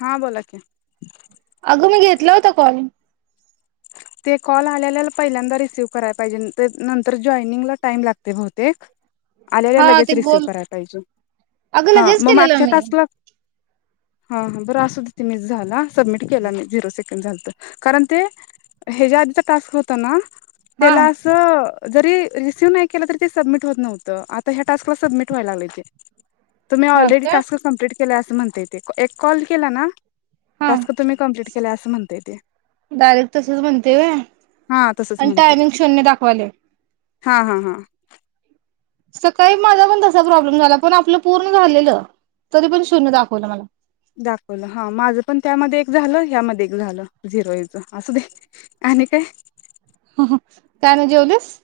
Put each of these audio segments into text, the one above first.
हा बोला की अगं मी घेतला होता कॉल. ते कॉल आल्या आल्याला पहिल्यांदा रिसिव्ह कराय पाहिजे, ते नंतर जॉईनिंगला टाईम लागतंय बहुतेक. आल्या आल्या हा लगेच ते रिसिव्ह गोल कराय पाहिजे. अगं हं लगेच मग केलेलं मागच्या मी टास्कला हां बरं असूदे ते मी झाला. सबमिट केला मी झिरो से कंद झालतं. कारण ते हेच्या आधीचा टास्क होता ना हा तेला असं जरी रिसिव्ह नाही केलं, तरी ते सबमिट होत नव्हतं. आता ह्या टास्कला सबमिट व्हाय लागलंय ते. तुम्ही हा ऑलरेडी का टास्क कम्प्लीट केलाय असं म्हणतंय ते. एक कॉल केला ना हा टास्क तुम्ही कंप्लीट केलाय असं म्हणतंय ते. च म्हणतंय व्हय हा तसंच आणि म्हणते टायमिंग शून्य दाखवालंय. हा हा हा. सकाळी माझापण तसा प्रॉब्लेम झाला, पण आपलं पूर्ण झालेलं. तरीपण शून्य दाखवलं मला. दाखवलं हं माझंपण त्यामध्ये एक झालं, यामध्ये एक झालं झिरो हेचं. असुदे आणि काय? काय नाय जेवलीस?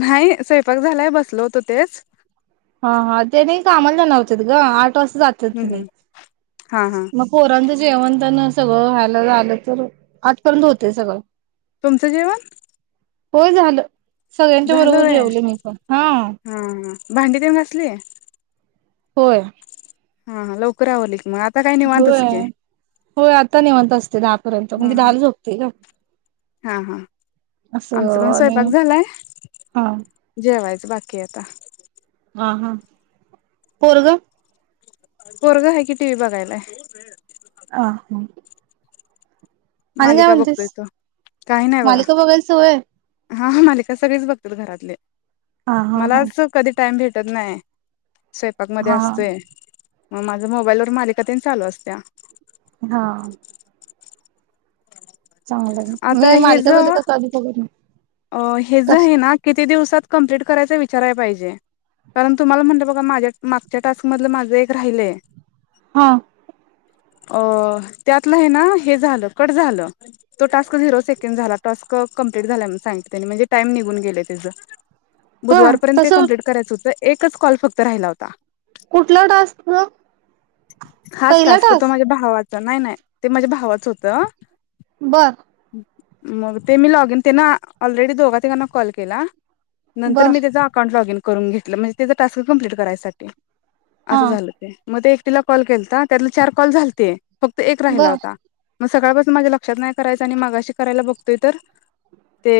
नाही. स्वयंपाक झालाय बसलो होतो तेच हा हा त्यानी कामाला जाणार होतीत गं आज कस जातात हम् तेनी हम् हा हा मग पोरांच जेवण त्यानं सगळं व्हायला झालं तर आठपर्यंत होतंय सगळं तुमचं जेवण? होय झालं. सगळ्यांच्या झालं बरोबर व्हय जेवले मी पण. हा. भांडी त्यांनी घासलीय? होय. हा हा, लवकर आवरली की मग आज आता काय निवांतच होय की. होय आता निवांत असतेय दहा र्यंत हा म्हणजे दहाला झोपतेय गं. हा हा, आमचा पण आणि स्वयंपाक झालाय हा जेवायचं बाकी आता. हां हां पोरग पोरग हाय की टीवी बघायलाय हा हा आणि काय मालिका म्हणतेस? बघतोय तो काही नाही बघा मालिका बघायल सवय हा हा मालिका सगळीच बघतात घरातले. हा हा मला हा अस कधी टाइम भेटत नाही. स्वंपाक मध्ये हा असतोय. मग माझ मोबाईल वर मालिका त्यांनी चालू असत्या हा. चांगलय. आता मी मालिका [unintelligible] अ ह्याज कस हे ना किती दि दिवसात कंप्लीट करायच विचारया पाहिजे कारण तू मला म्हणलं बघ माझ्या मागच्या टास्क मधलं माझं एक राहिलंय हा. अ त्यातल हे ना हे झालं कट झालं तो टास्क झिरो सेकंड झाला टास्क कंप्लीट झालाय सांगते न म्हणजे टाइम निघून गेलंय त्याचं होय बुधवारपर्यंत तस ते कंप्लीट करायच होत एकच कॉल फक्त राहिला होता. कुठला टास्क म, पहिला टास्क नाय नाय ते माझ्या भावाच होत बघ मग ते मी लगेन तेना ऑलरेडी दोघा तघांना कॉल केला. नंतर बर मी त्याचा अकाउंटॉग इन कर. ून घेत म्हणजे त्या टास्क कम्प्लीट करायसाठी. हा असं झालं ते मग ते एकटीला कॉल केल ना त्यातला चार कॉल झालते. फक्त एक राहिला बर होता. मग सकाळपासून माझ्या लक्षात नाही करायचं आणि मागाशी करायला बघतोय तर. ते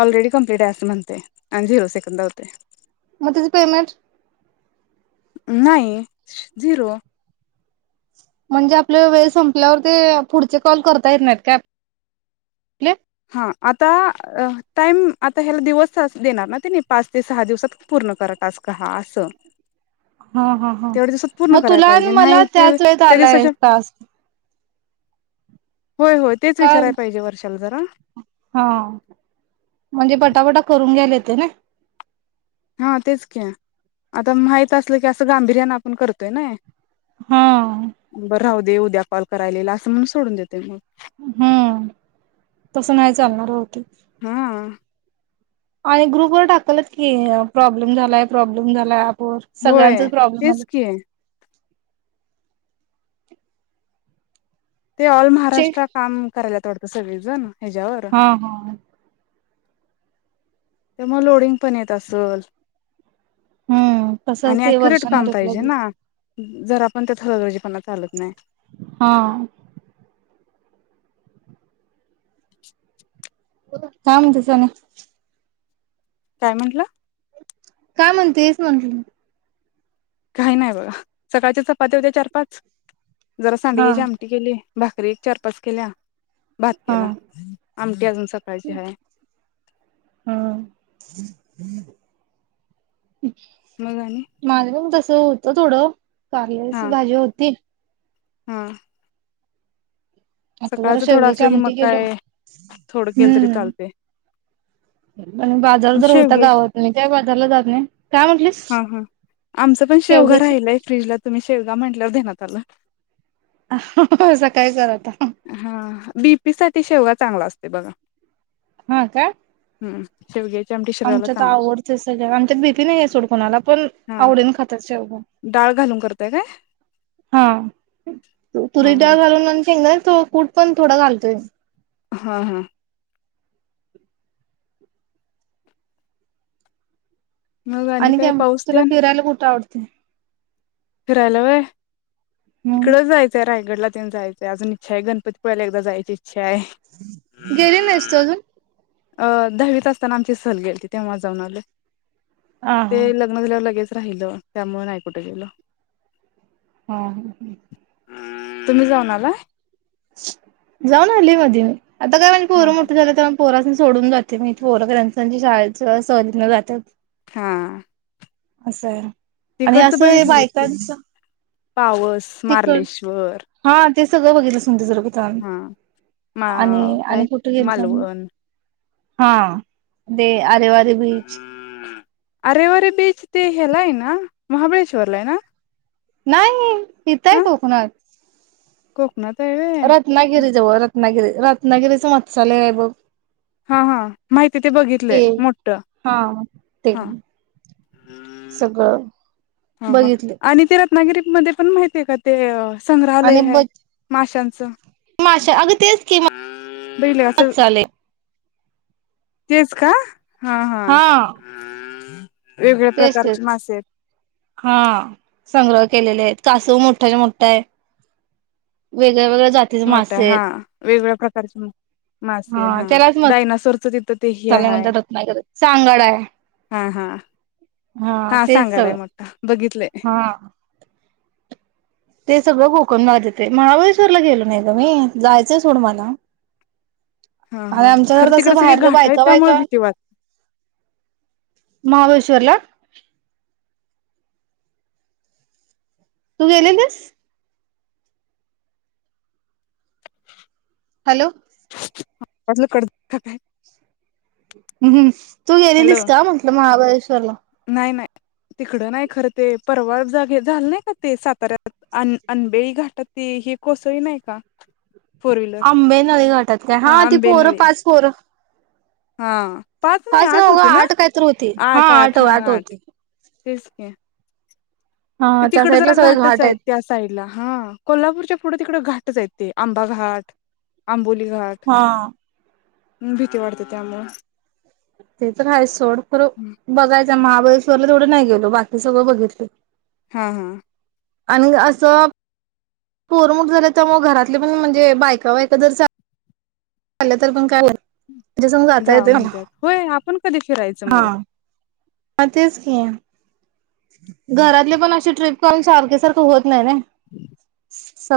ऑलरेडी कंप्लट आहे असं म्हणते आणि झिरो सेकंद होते. मग त्याची पेमेंट. नाहीईन झिरो म्हणजे आपल्या वेळ संपल्यावर ते पुढचे कॉल करता येत नाहीत का आप हा आता टाइम आता ह्याला दिवस देणार ना ते नाही पाच ते सहा दिवसात पूर्ण क ट हा अस हा हा हा मग तुला पाहिजे मला नाही ते त्याच वेळेत त्या आलाय दिवसाच्या तास होय होय तेचाराय पाहिजे वर्ष चल जरा हा. म्हणजे पटापटा करून ग्याले ते ना. हा तेच क्या आता माहित असलं की अस गांभीर्यान आपण करतोय ना हा. बरं राहू दे उद्या कॉल करायलेला असं म्हणून सोडून देते मग हम्म. तस नाही चालणार होती हा आणि ग्रुपवर टाकल की प्रॉब्लेम झालाय प्रॉब्लेम झाला होर होय सगळ्यांचा प्रॉब्लेम आला. तेच की ते ऑल चे महाराष्ट्र काम करायला ोड त सग वज ना हा हा. त्या मग लोडिंग पण येत असल. हम्म तसच ते वर्षाने रकलं. जर आपण त्याथरळगर्जीपणा चालत नाही हा. काम तस ना. काय म्हंटलं. काय म्हणते हेच म्हणत म. काही नाही बघा सकाळच्या चपाती होत्या चार पाच. जरा हा सांडग्याची आमटी केली भाकरी एक चार पाच केल्या. बात केला. अम हम. हम्म मग आणि माझं पण तसं होत थोडं. हा कारल्याची भाजी होती. हा. आता जरा सकाळच थोडं शेवग्याची असलं की मग. आमटी केलो काय थोडं केलं तरी चालते. म्हण बाजार जर होता शेवगे गावात नाही त्या बाजारला जात नाही काय म्हण हा हा आमच पण शेवघा राहिलाय फ्रीजला तुम्ही शेवगा म्हंटल्यावर ध्याणात आल. सकाळी करा आत हा बीपी साठी शेवगा चांगला असतोय बघा हा का? हू शेवग्या आमच्यात आवडतय सगळ्या आमच्यात बीपी नाही आहे सोड कोणाला पण हा आवडीन खाता शेवगा डाळ घालून करताय काय हा तू हा तुरीच हा डाळ घालून आणि शेंगदानाच तो कूट पण थोडा घालतोय. हा, हा मग आणि काय म पाऊस तुला तेन फिरायला कुठं आवड? त फिरायला व्हय हम्म इकड जायचंय रायगडला तेन जायायच अजून इच्छा हाय गणपती पुळेला एकदा जायाची इ गेली नाहीस तू आजून अ दहावीत असताना आमची सहल गेलती तेव्हा जाऊन आलोय. हा ते हा लग्न झाल्यावर लगेच राहिलं त्यामूळ नाही कुठं गेलो हा, हा, हा तुम्ही जाऊन आलाय? जाऊन आली मधी मी आता काय माझी हा पोरं मोठी झाल्याय त्यामूळ पोरासनी सोडून जाते मी पोर [unintelligible] शाळेच सहलीतन जात्यात हा. आसं. तिकडचं बघितलय तेन पावस, तिकड मार्लेश्वर हा ते सगळं बघितलस [inaudible] थांब हा मा आणि आणि काय कुठे गेलतो आम्ही मालवण हा ते आरेवारे बीच अरेवारे बीच ते हेला हाय ना महाबळेश्वर लाय ना? नाई नाई इत हाय कोकणात को रत्नागिरी जवळ रत् रत्नागिरी रत्नागिरीचं मत्सालय बघ हा हा माहिती हाय ते बघितलंय मोठं हा ते हा. सगळं हा हा बघितले आणि तेला [unintelligible] मध्ये पण माहिती हाय का ते अं. संग्रालय आणि हाय ब माशांच माशा अगं तेच कि बेल्याच मत्स्यालय तेच का? हा हा. वेगळ्या तेच प्रकारचे तेच मासे हायत. हा अं संग्रह केलेले हायत कासव मोठाच्या मोठा हाय वेगळ्या वेगळ्या जातीचे मोठायं मासे हा आहेत वेगवेगळ्या प्र [inaudible] मासे हा त्यालाच मसाले डायनासोरच तिथं ते हे हाय म्हणतात रत्नागिरीत सांगाडा आहे हा हा हा तेच सांगाडा हाय सगळं मोठा बघितलंय. हा ते सगळं कोकण भागात येते महाबळेश्वरला गेलो नाही गं मी जायाचं सोड मला. हा हा आणि आमच्या खरं घरात तिकड असं सगळी बाहेर घाट हायत बायका त्यामुळे बायका भीती वाट महाबळेश्वरा ला तू गेले लिस हॅलो. [inaudible] हम्म्म तू गेलेलीस का म्हटलं महाबळेश्व [inaudible] नाई नाई तिकड नाई खरं ते परवा जागे झालं नाही का ते साताऱ्यात अन अनबेळी घाटात ते हे कोसळी नाही का? फोर व्हीलर आंबे नळी घाटात काय हा ती पोरं पाच पोरं. हा. पाच नाही फच ना होती आठ काहीत होती हा आठ आठ होती. तेचक. हा ते त्या तिकडं साईडला जरा सगळे घाटच घाट आहेत त्या साईडला हा कोल्हापूरच्या पुढे तिकड घाट तेच ये ते आंबा घाट आंबोली. घाट. हा. ह भीती वाढते त्यामुळे. ते तर आहेत सोड बघायच महाबळेश्वरला तेवढ नाही गेलो बाकी सगळं बघितले हा हा आणि असं पोर मोठे झाले त्यामुळे घरातल्या पण म्हणजे बायका बायका जरा झालं तर पण काय त्याच्या संग जाता जा येते मला म्हणतात होय आपण कधी फिरायचं मग अताच ये घरातले पण असे ट्र्रीप पण सारखे सारख होत नाही ना. हम्म. ह.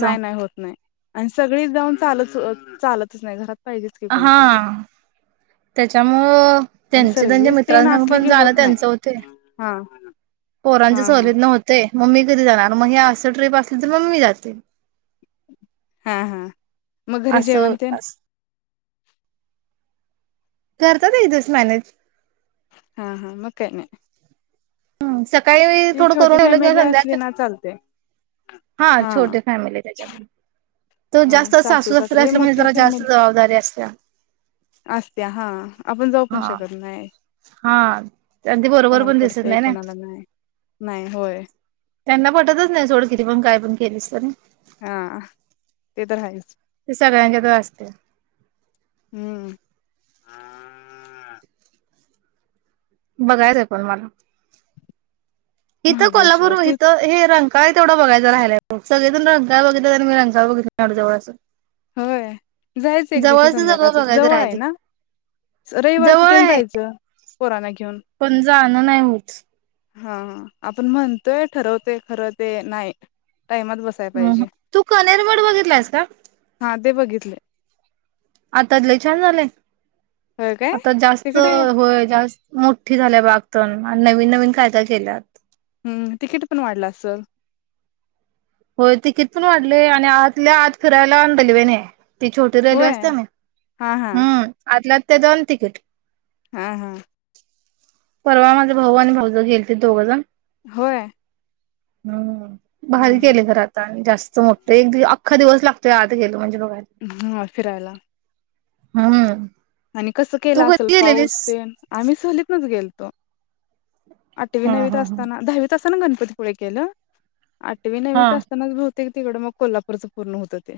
नाही नाही होत नाही आणि सगळी जाऊन चालच चालतच नाही घरात पाहिजेच की कोणतर हा. त्याच्यामुळं आणि त्यांचे त्यांच्या सर्विस तेन मित्रांस असली पण की जाण होत नाही त्यांच होते. हा पोरांचे हा हा सवलीत न होते मम्मी कधी जाणार मग ह असं ट्र्रीप असली तर मम्मी जाते. हा हा मग घरी असं जेवणते अस करतात एक दिवस मॅनेज. हा हा मकाय नाही. हम्म सक् काही ती थोडं करून छोटी ठेवलं फॅमिली किंवा संध्या. असली ना चालते हा छोटी फॅमिली त्याच्या तो हा जास्त सासू साफूसथ सासरे हे असल म्हणजे मोठी जला जास्त फॅमिली जबाबदारी असते. असत्या हा आपण जाऊ हा पण शकत नाही हा त्यां बरोबर कोणाला पण दिसत पडतंय नाही. ना कोणाला नाही नाही होय त्यांना पटतच नाही सोड किती पण काय पण के सर हा ते तर आहेच ते सगळ्यांच्यात असते हम्म बघायचं आहे पण मला. इथं कोल्हापूर महाबळेश्वर ते इथं हे रां काय तेवढ बघायच रायग सगळेणंगय बघितलं आणि म रंगा बघित जवंं. होय जायचं एक दिवशी सगळं संध्याकाळच बघायचं जवळ आहे राहिलय ना. रविवारचं जवळ ते आहे जायचं पोरांना घेऊन पण जाणं नाही होच. हा आपण म्हणतोय ठरवते खरं ते नाही. टाइमात बसाय ह पाहिजे तू कनेरमड वघितरलास का. हा ते बघितले. आताले छान झालेय. होय काय आता जास्त तिकडे होय जास्त मोठी झाल्या बागतण नवीन नवीन कायदा केल्यात हम्म तिकीट पण वाढलं असल. होय ते किथून वाढले आणि आतल्या आत फिरायला आणल वने. ती छोटी रेल्वे होय असते ना हा हा हम्म आतल्या ते दन तिकीट. हा हा. परवा माझे भाऊ आणि भाऊज गेलतील दोघं जण होय. हम हा बाहेर हा गेले घर आता आणि जास्त मो एकखा दिवस लातोय आता खेल म्हणजे बघायला हम फिरायला. हम्म आणि कसं केलं तू असेल कधी गेलेलीस पाऊस ते आम्ही सहलीतनच गेल तो. आठवी हा नवीत हा हा असताना दहावी तस ना गणपतीपुळे केलं. आठवी हा नववीत असतानाच भत प्रत्येक तिकड मग कोल्हापूरचं पूर्ण होतं ते.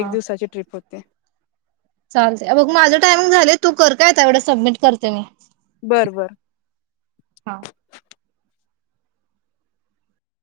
एक दिवसाची ट्रिप होती ते. चालते बग माझं टायमिंग झालं तू कर काय एवढं सबमिट करते मी बर बर. हा